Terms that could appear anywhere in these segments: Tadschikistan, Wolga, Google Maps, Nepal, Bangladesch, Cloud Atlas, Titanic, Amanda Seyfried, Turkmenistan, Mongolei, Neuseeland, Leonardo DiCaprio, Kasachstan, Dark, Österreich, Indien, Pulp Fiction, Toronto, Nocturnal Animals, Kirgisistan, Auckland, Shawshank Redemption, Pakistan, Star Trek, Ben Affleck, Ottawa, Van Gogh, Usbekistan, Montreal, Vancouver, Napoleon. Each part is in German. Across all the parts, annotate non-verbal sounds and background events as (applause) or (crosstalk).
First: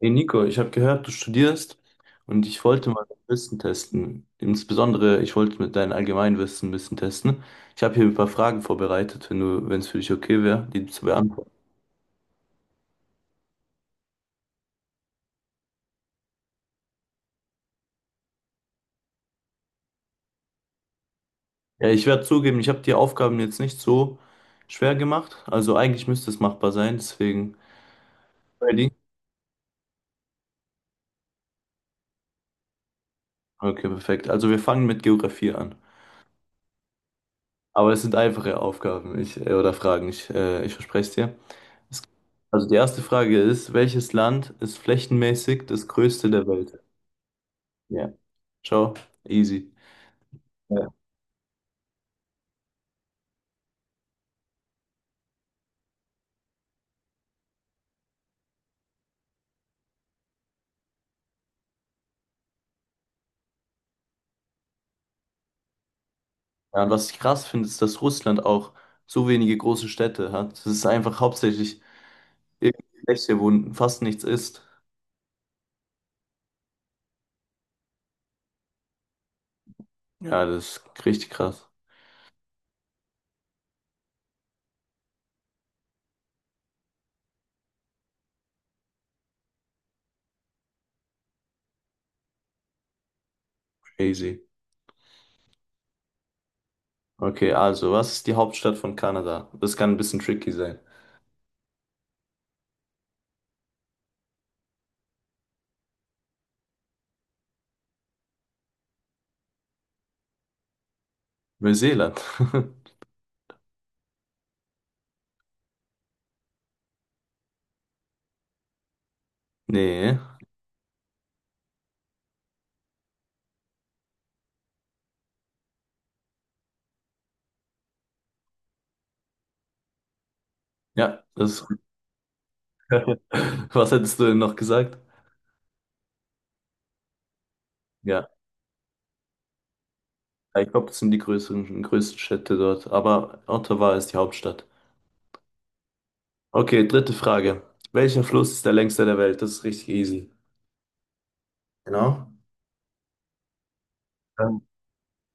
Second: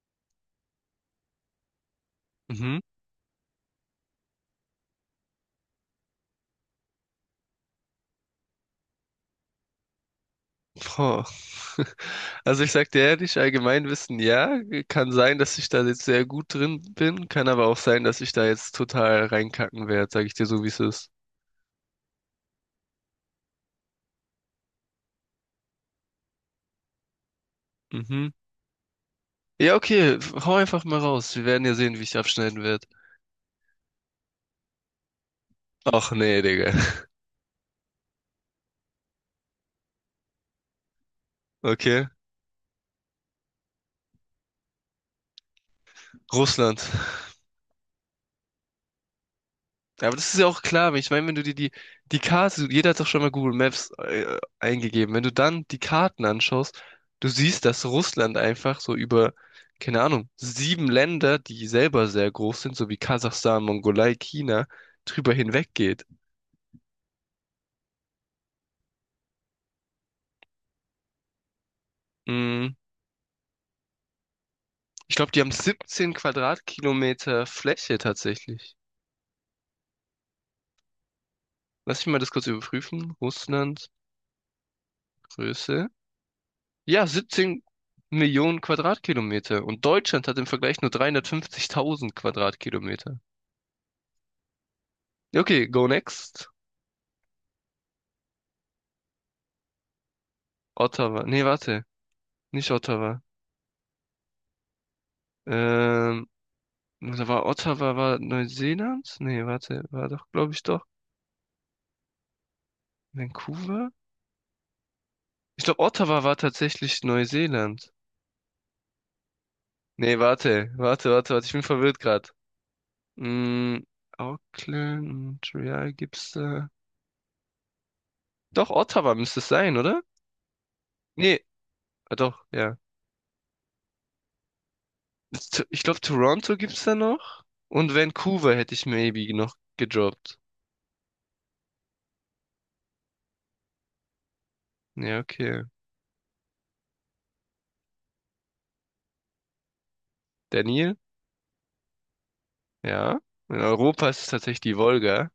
Hey Nico, ich habe gehört, du studierst und ich Mhm. wollte mal dein Wissen testen. Insbesondere, ich wollte mit deinem Allgemeinwissen ein bisschen testen. Ich habe hier ein paar Fragen vorbereitet, wenn es für dich okay wäre, die zu Boah. beantworten. (laughs) Also ich sag dir ehrlich, Allgemeinwissen, ja, kann sein, dass ich da jetzt sehr gut drin bin, kann aber auch sein, dass ich da jetzt total reinkacken werde, sag ich dir so, wie es ist. Ja, ich werde zugeben, ich habe die Aufgaben jetzt nicht so schwer gemacht. Also eigentlich müsste es machbar sein, deswegen. Mhm. Ready? Ja, okay, hau einfach mal raus. Wir werden ja sehen, wie ich abschneiden werde. Okay, perfekt. Also wir fangen mit Geografie an. Ach nee, Digga. (laughs) Aber es sind einfache Aufgaben, oder Fragen, ich verspreche es dir. Okay. Also die erste Frage ist, welches Land ist flächenmäßig das größte der Welt? Russland. Ja. Ciao. Easy. Ja, aber das ist ja auch Ja. klar. Ich meine, wenn du dir die, die Karte, jeder hat doch schon mal Google Maps eingegeben. Wenn du dann die Karten anschaust, du siehst, dass Russland einfach so über, keine Ahnung, sieben Länder, die selber sehr groß sind, so wie Kasachstan, Mongolei, China, drüber hinweggeht. Ja, und was ich krass finde, ist, dass Russland auch so wenige große Städte hat. Es ist einfach hauptsächlich Mm, irgendein Fläche, wo fast nichts ist. Ich glaube, die haben 17 Quadratkilometer Fläche tatsächlich. Ja, das ist richtig krass. Lass mich mal das kurz überprüfen. Russland, Größe. Ja, 17 Millionen Quadratkilometer. Und Deutschland hat im Vergleich nur 350.000 Quadratkilometer. Crazy. Ja, okay, go next. Okay, also, was ist die Hauptstadt von Kanada? Das kann ein bisschen tricky sein. Ottawa. Nee, warte. Nicht Ottawa. Ähm, Da war Ottawa war Neuseeland? Nee, warte. War doch, glaube ich, doch. Neuseeland. (laughs) Vancouver? Ich glaube, Ottawa war tatsächlich Neuseeland. Nee, Nee. warte. Warte, warte, warte. Ich bin verwirrt gerade. Mm. Auckland, Montreal gibt's da. Doch, Ottawa müsste es sein, oder? Ja, Nee, das. ah, doch, ja. (laughs) Was hättest du denn noch gesagt? Ich glaube, Toronto gibt's da noch. Und Ja, Vancouver hätte ich maybe noch gedroppt. ich glaube, das sind größten Städte dort. Aber Ottawa ist die Hauptstadt. Ja, okay. Okay, dritte Frage. Welcher Fluss ist der längste der Welt? Das ist richtig easy. Daniel? Genau. Ja. In Europa ist es tatsächlich Ähm, die Wolga.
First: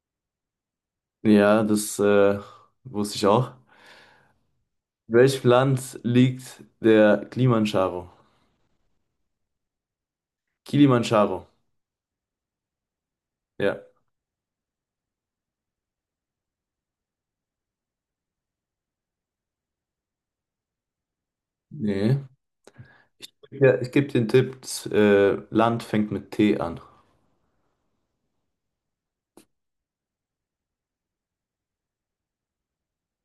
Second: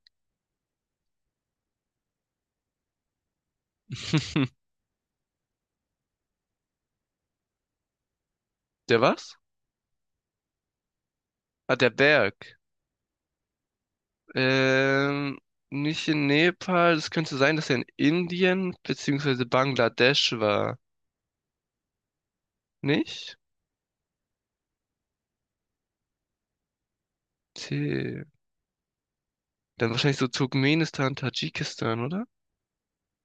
Ja, das wusste ich auch. (laughs) In welchem Land liegt der Kilimanjaro? Der was? Kilimanjaro. Ah, der Berg. Ja. Ähm, Nicht in Nepal. Es könnte sein, dass er in Indien beziehungsweise Bangladesch war. Nee. Nicht? Ich gebe den Tipp, das Land fängt mit T an. Tee. Dann wahrscheinlich so Turkmenistan, Tadschikistan, oder?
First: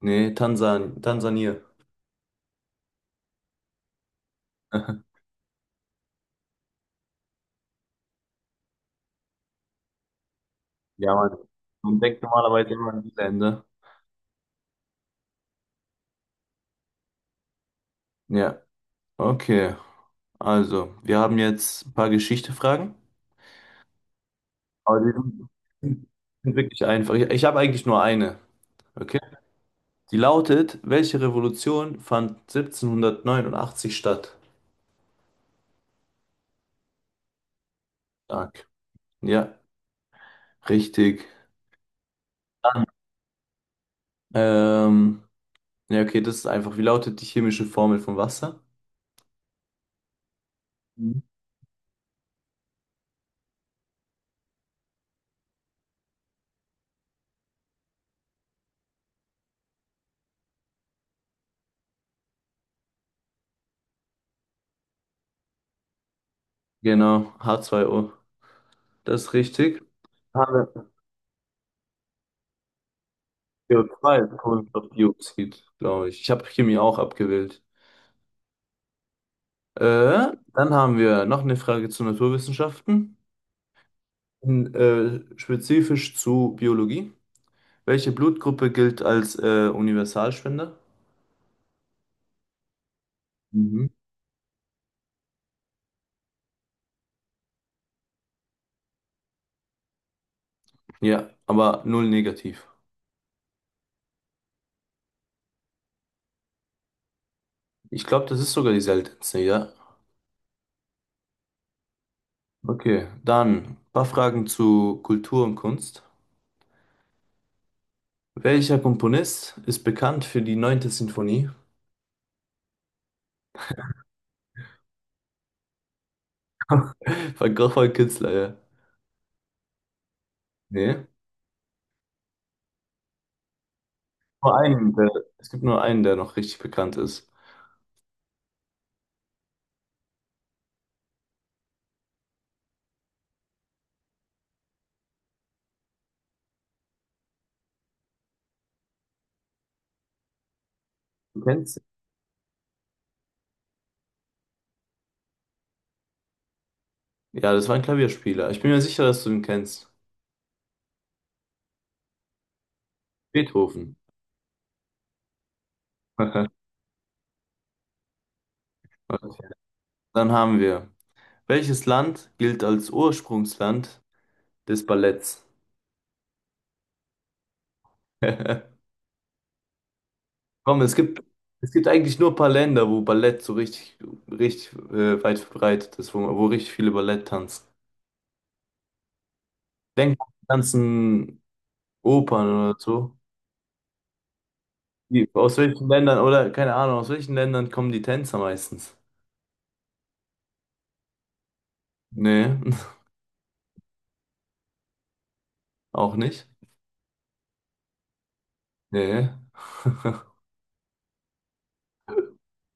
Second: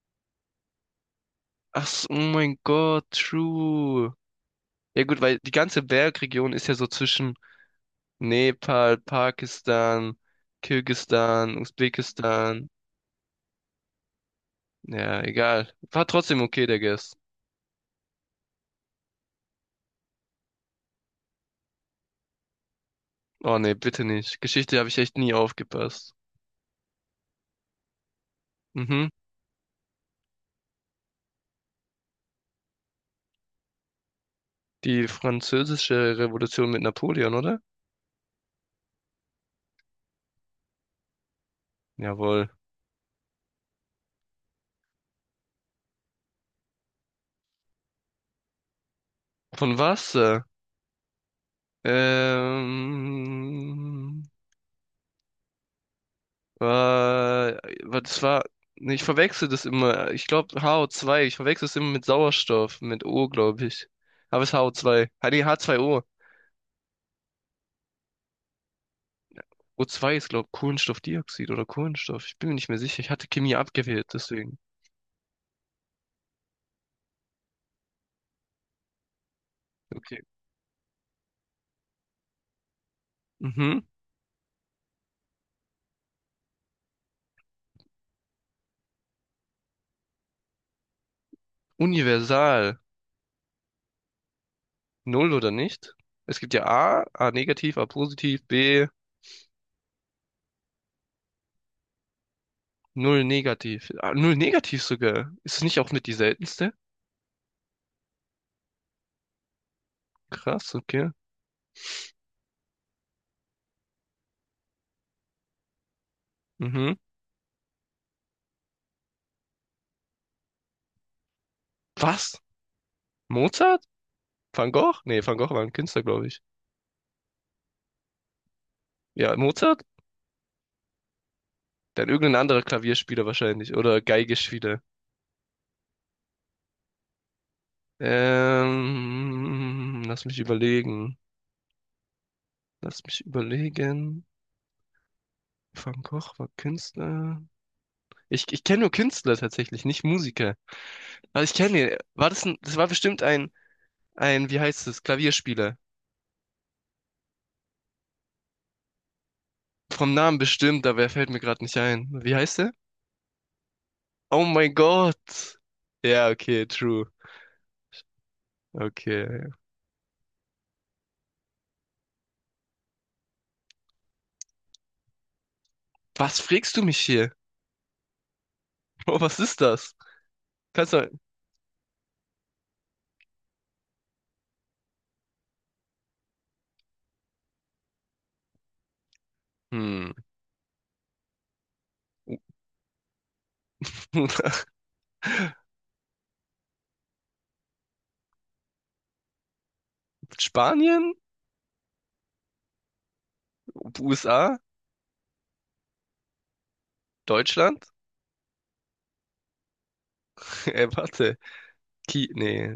Nee, Tansania. Ach, so, oh mein Gott, true. Ja (laughs) gut, weil die ganze Bergregion ist ja so zwischen Nepal, Pakistan, Ja, Mann. Kirgisistan, Man denkt Usbekistan. normalerweise immer an die Länder. Ja, egal. War trotzdem okay, der Guess. Ja, okay. Also, wir haben jetzt ein paar Geschichte-Fragen. Oh nee, bitte nicht. Geschichte habe ich Aber die echt nie sind aufgepasst. sind wirklich einfach. Ich habe eigentlich nur eine. Mhm. Okay? Die lautet, welche Revolution fand 1789 statt? Die französische Revolution mit Napoleon, oder? Stark. Ja, richtig. Jawohl. Dann, ähm, ja, okay, das ist einfach. Wie lautet die chemische Formel von Wasser? Von was? Mhm. Ähm, Das war, nee, ich verwechsel das immer. Ich glaube HO2. Ich verwechsel es immer mit Sauerstoff, mit O, glaube ich. Aber es ist HO2. Ah, nee, H2O. Genau, H2O. Das ist richtig. O zwei ist, glaube Haben ich, wir Kohlenstoffdioxid oder Kohlenstoff. Ich bin mir nicht mehr sicher. Ich hatte Chemie C o abgewählt, 2 deswegen. Kohlenstoffdioxid, glaube ich. Ich habe Chemie auch abgewählt. Okay. Dann haben wir noch eine Frage zu Naturwissenschaften, Mhm. Spezifisch zu Biologie. Welche Blutgruppe gilt als Universalspender? Universal. Mhm. Null oder nicht? Es gibt ja A, A negativ, A positiv, B, Ja, aber null negativ. null negativ. Ah, null negativ sogar. Ist es nicht auch mit die seltenste? Ich glaube, das ist sogar die seltenste, ja. Krass, okay. Okay, dann ein paar Fragen zu Kultur und Kunst. Mhm. Welcher Komponist ist bekannt für die neunte Sinfonie? Was? Mozart? Van Gogh? Nee, Van Gogh war ein Künstler, glaube ich. (laughs) Van Gogh war ein Künstler, ja. Ja, Mozart? Nee. Dann irgendein anderer Klavierspieler wahrscheinlich. Oder Nur Geigespieler. einen, der, es gibt nur einen, der noch richtig bekannt ist. Lass mich überlegen. Lass mich überlegen. Van Gogh war Künstler. Ich kenne nur Künstler tatsächlich, nicht Musiker. Du Aber ich kennst ihn? kenne ihn. War das ein, das war bestimmt ein, wie heißt es, Klavierspieler. Ja, das war ein Klavierspieler. Ich bin mir sicher, dass du ihn kennst. Vom Namen bestimmt, aber er fällt mir gerade nicht ein. Wie heißt er? Beethoven. Oh mein Gott. Ja, okay, (laughs) true. Okay. Okay. Dann haben wir. Welches Land gilt als Ursprungsland des Balletts? Was frägst du mich hier? (laughs) (laughs) Oh, was ist das? Komm, Kannst es du. gibt, es gibt eigentlich nur ein paar Länder, wo Ballett so richtig, richtig weit verbreitet ist, wo richtig viele Ballett tanzen. Hm. Denk an die ganzen Opern oder so. Aus (laughs) welchen Ländern, oder keine Ahnung, aus welchen Ländern kommen die Tänzer meistens? Spanien? Nee, USA? (laughs) auch nicht. Deutschland? Nee. (laughs) (laughs) Warte. Ki nee.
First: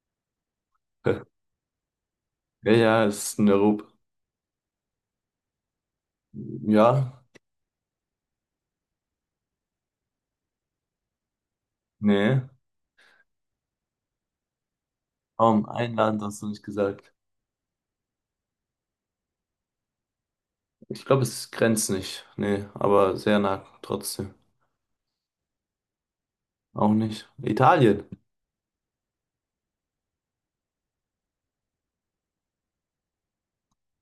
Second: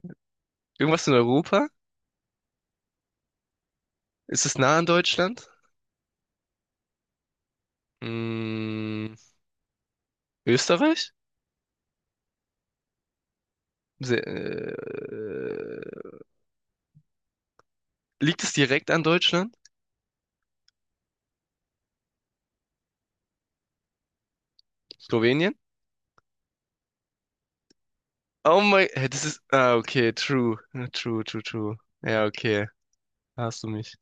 Irgendwas in Europa? Ja, ja, es ist in Europa. Ist es nah an Deutschland? Ja, Mm, Österreich? nee. Se Kaum ein Land hast du nicht gesagt. Liegt es direkt an Deutschland? Ich glaube, es grenzt nicht. Nee, aber sehr nah trotzdem. Slowenien? Auch nicht. Italien. Oh mein, hä, das ist, ah, okay, true. Ja, true, true, true. Ja, okay, da hast du mich.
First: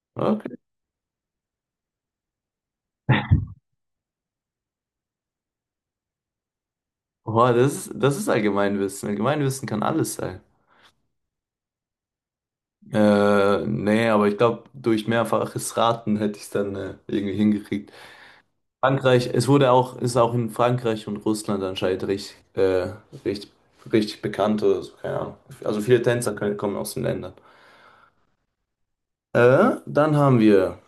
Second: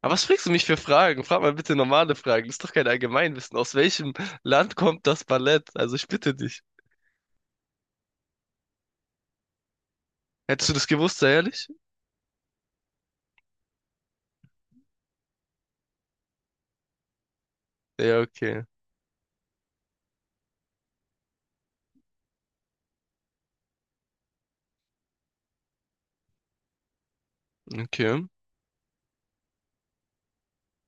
Aber was fragst du Okay. mich für Fragen? Frag mal bitte normale Fragen. Das ist doch kein Allgemeinwissen. Aus welchem Land kommt das Ballett? Also ich bitte dich. Boah, das ist Allgemeinwissen. Allgemeinwissen kann alles sein. Hättest du das gewusst, sei ehrlich? Nee, aber ich glaube, durch mehrfaches Raten hätte ich es dann irgendwie hingekriegt. Ja, okay, Frankreich, ist auch in Frankreich und Russland anscheinend richtig, richtig, richtig bekannt oder so, keine Ahnung. Also kommen aus den Ländern. okay. Dann haben wir,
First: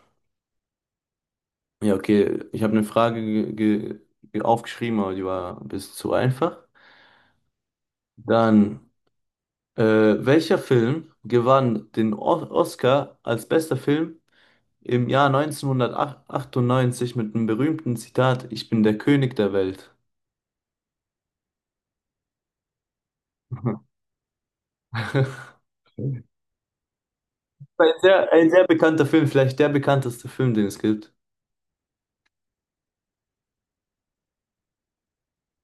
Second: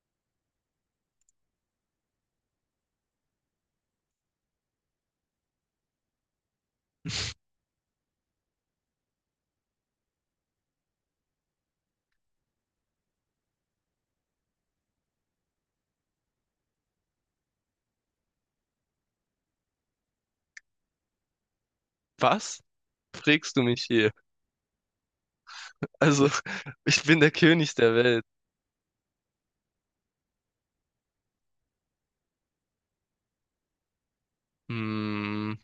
ja, okay, ich habe eine Frage aufgeschrieben, aber die war ein bisschen zu einfach. Dann, welcher Film gewann den o Oscar als bester Film? Im Jahr 1998 mit einem berühmten Zitat, Ich bin der König der Welt. Was fragst du mich hier? (laughs) Also, (laughs) ich bin der König der Welt. Ein sehr bekannter Film, vielleicht der bekannteste Film, den es gibt. Hm,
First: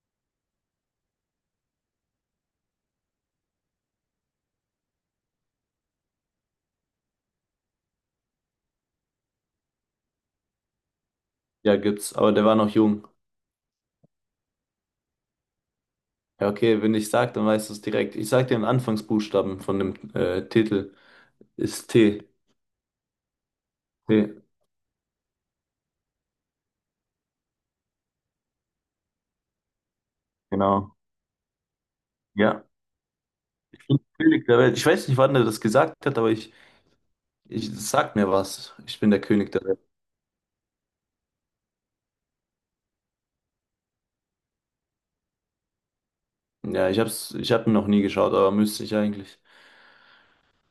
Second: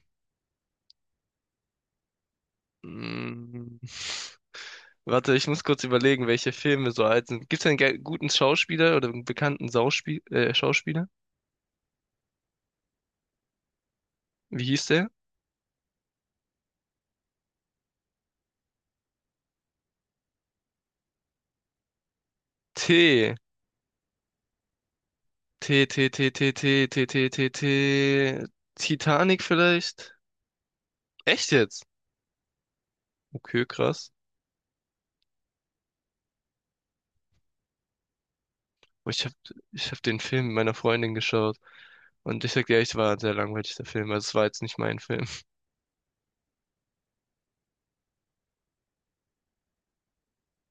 hm. Warte, ich muss kurz überlegen, welche Filme so alt sind. Gibt's einen guten Schauspieler oder einen bekannten Sauspie Schauspieler? Ja, gibt's, aber der war noch jung. Wie hieß der? Ja, okay, wenn ich sag, dann weißt du es direkt. Ich sag dir den Anfangsbuchstaben von dem Titel. Ist T. T. T. T, T, T, T, T, T, T, T, T. Titanic vielleicht? Genau. Echt jetzt? Ja. Okay, Ich bin der krass. König der Welt. Ich weiß nicht, wann er das gesagt hat, ich das sagt mir was. Ich Aber bin der Ich hab, König der Welt. ich hab den Film mit meiner Freundin geschaut. Und ich sag dir, echt, war ein sehr langweilig, der Film. Also es war jetzt nicht mein Film. Ja, ich hab ihn noch nie geschaut, aber müsste ich eigentlich.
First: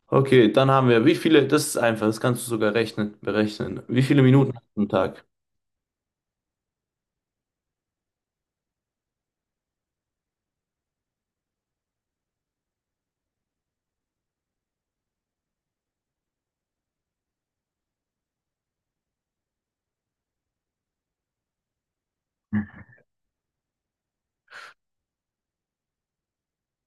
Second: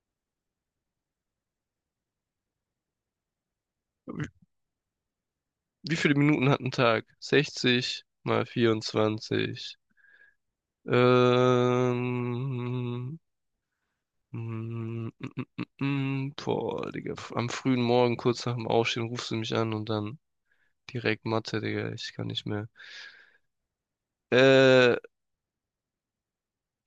Okay, dann haben wir, das ist einfach, das kannst du berechnen. Wie viele Minuten hast du am Tag? (laughs) Wie viele Minuten hat ein Tag? 60 mal 24. Ähm, mm. Boah, Digga. Am frühen Morgen, kurz nach dem Aufstehen, rufst du mich an und dann direkt Mathe, Digga. Ich kann nicht mehr. Äh,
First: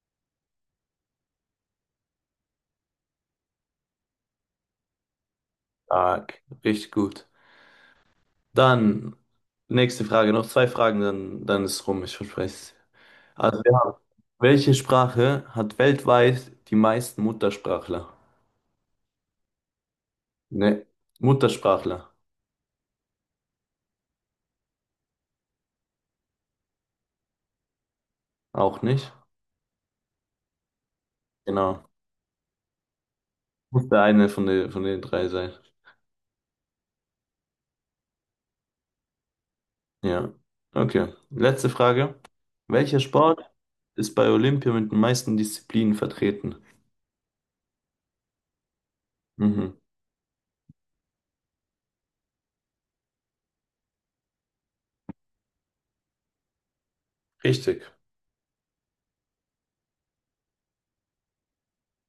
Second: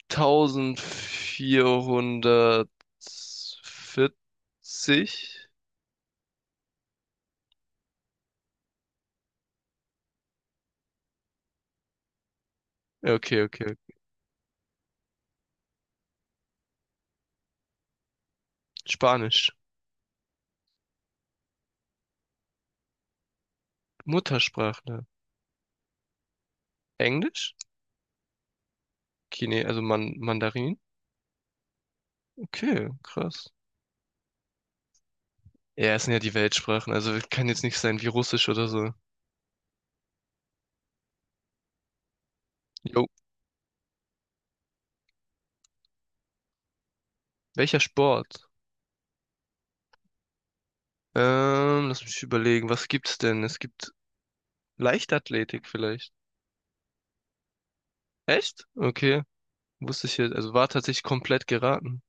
1440? Tag, richtig gut. Dann, nächste Frage, noch zwei Fragen, dann ist rum, ich verspreche es. Ja, okay, Also, wir okay. haben, welche Sprache hat weltweit die meisten Muttersprachler? Spanisch. Ne, Muttersprachler, Muttersprachler. Englisch? auch nicht? Chine, also Man Mandarin? Genau. Okay, krass. Muss der eine von den drei sein. Ja, es sind ja die Weltsprachen, also kann jetzt nicht sein wie Russisch oder so. Ja, okay. Letzte Frage. Welcher Jo. Sport ist bei Olympia mit den meisten Disziplinen vertreten? Welcher Sport? Mhm. Lass mich überlegen, was gibt's denn? Es gibt Leichtathletik vielleicht. Richtig. Echt? Okay. Wusste ich jetzt. Also war tatsächlich komplett geraten.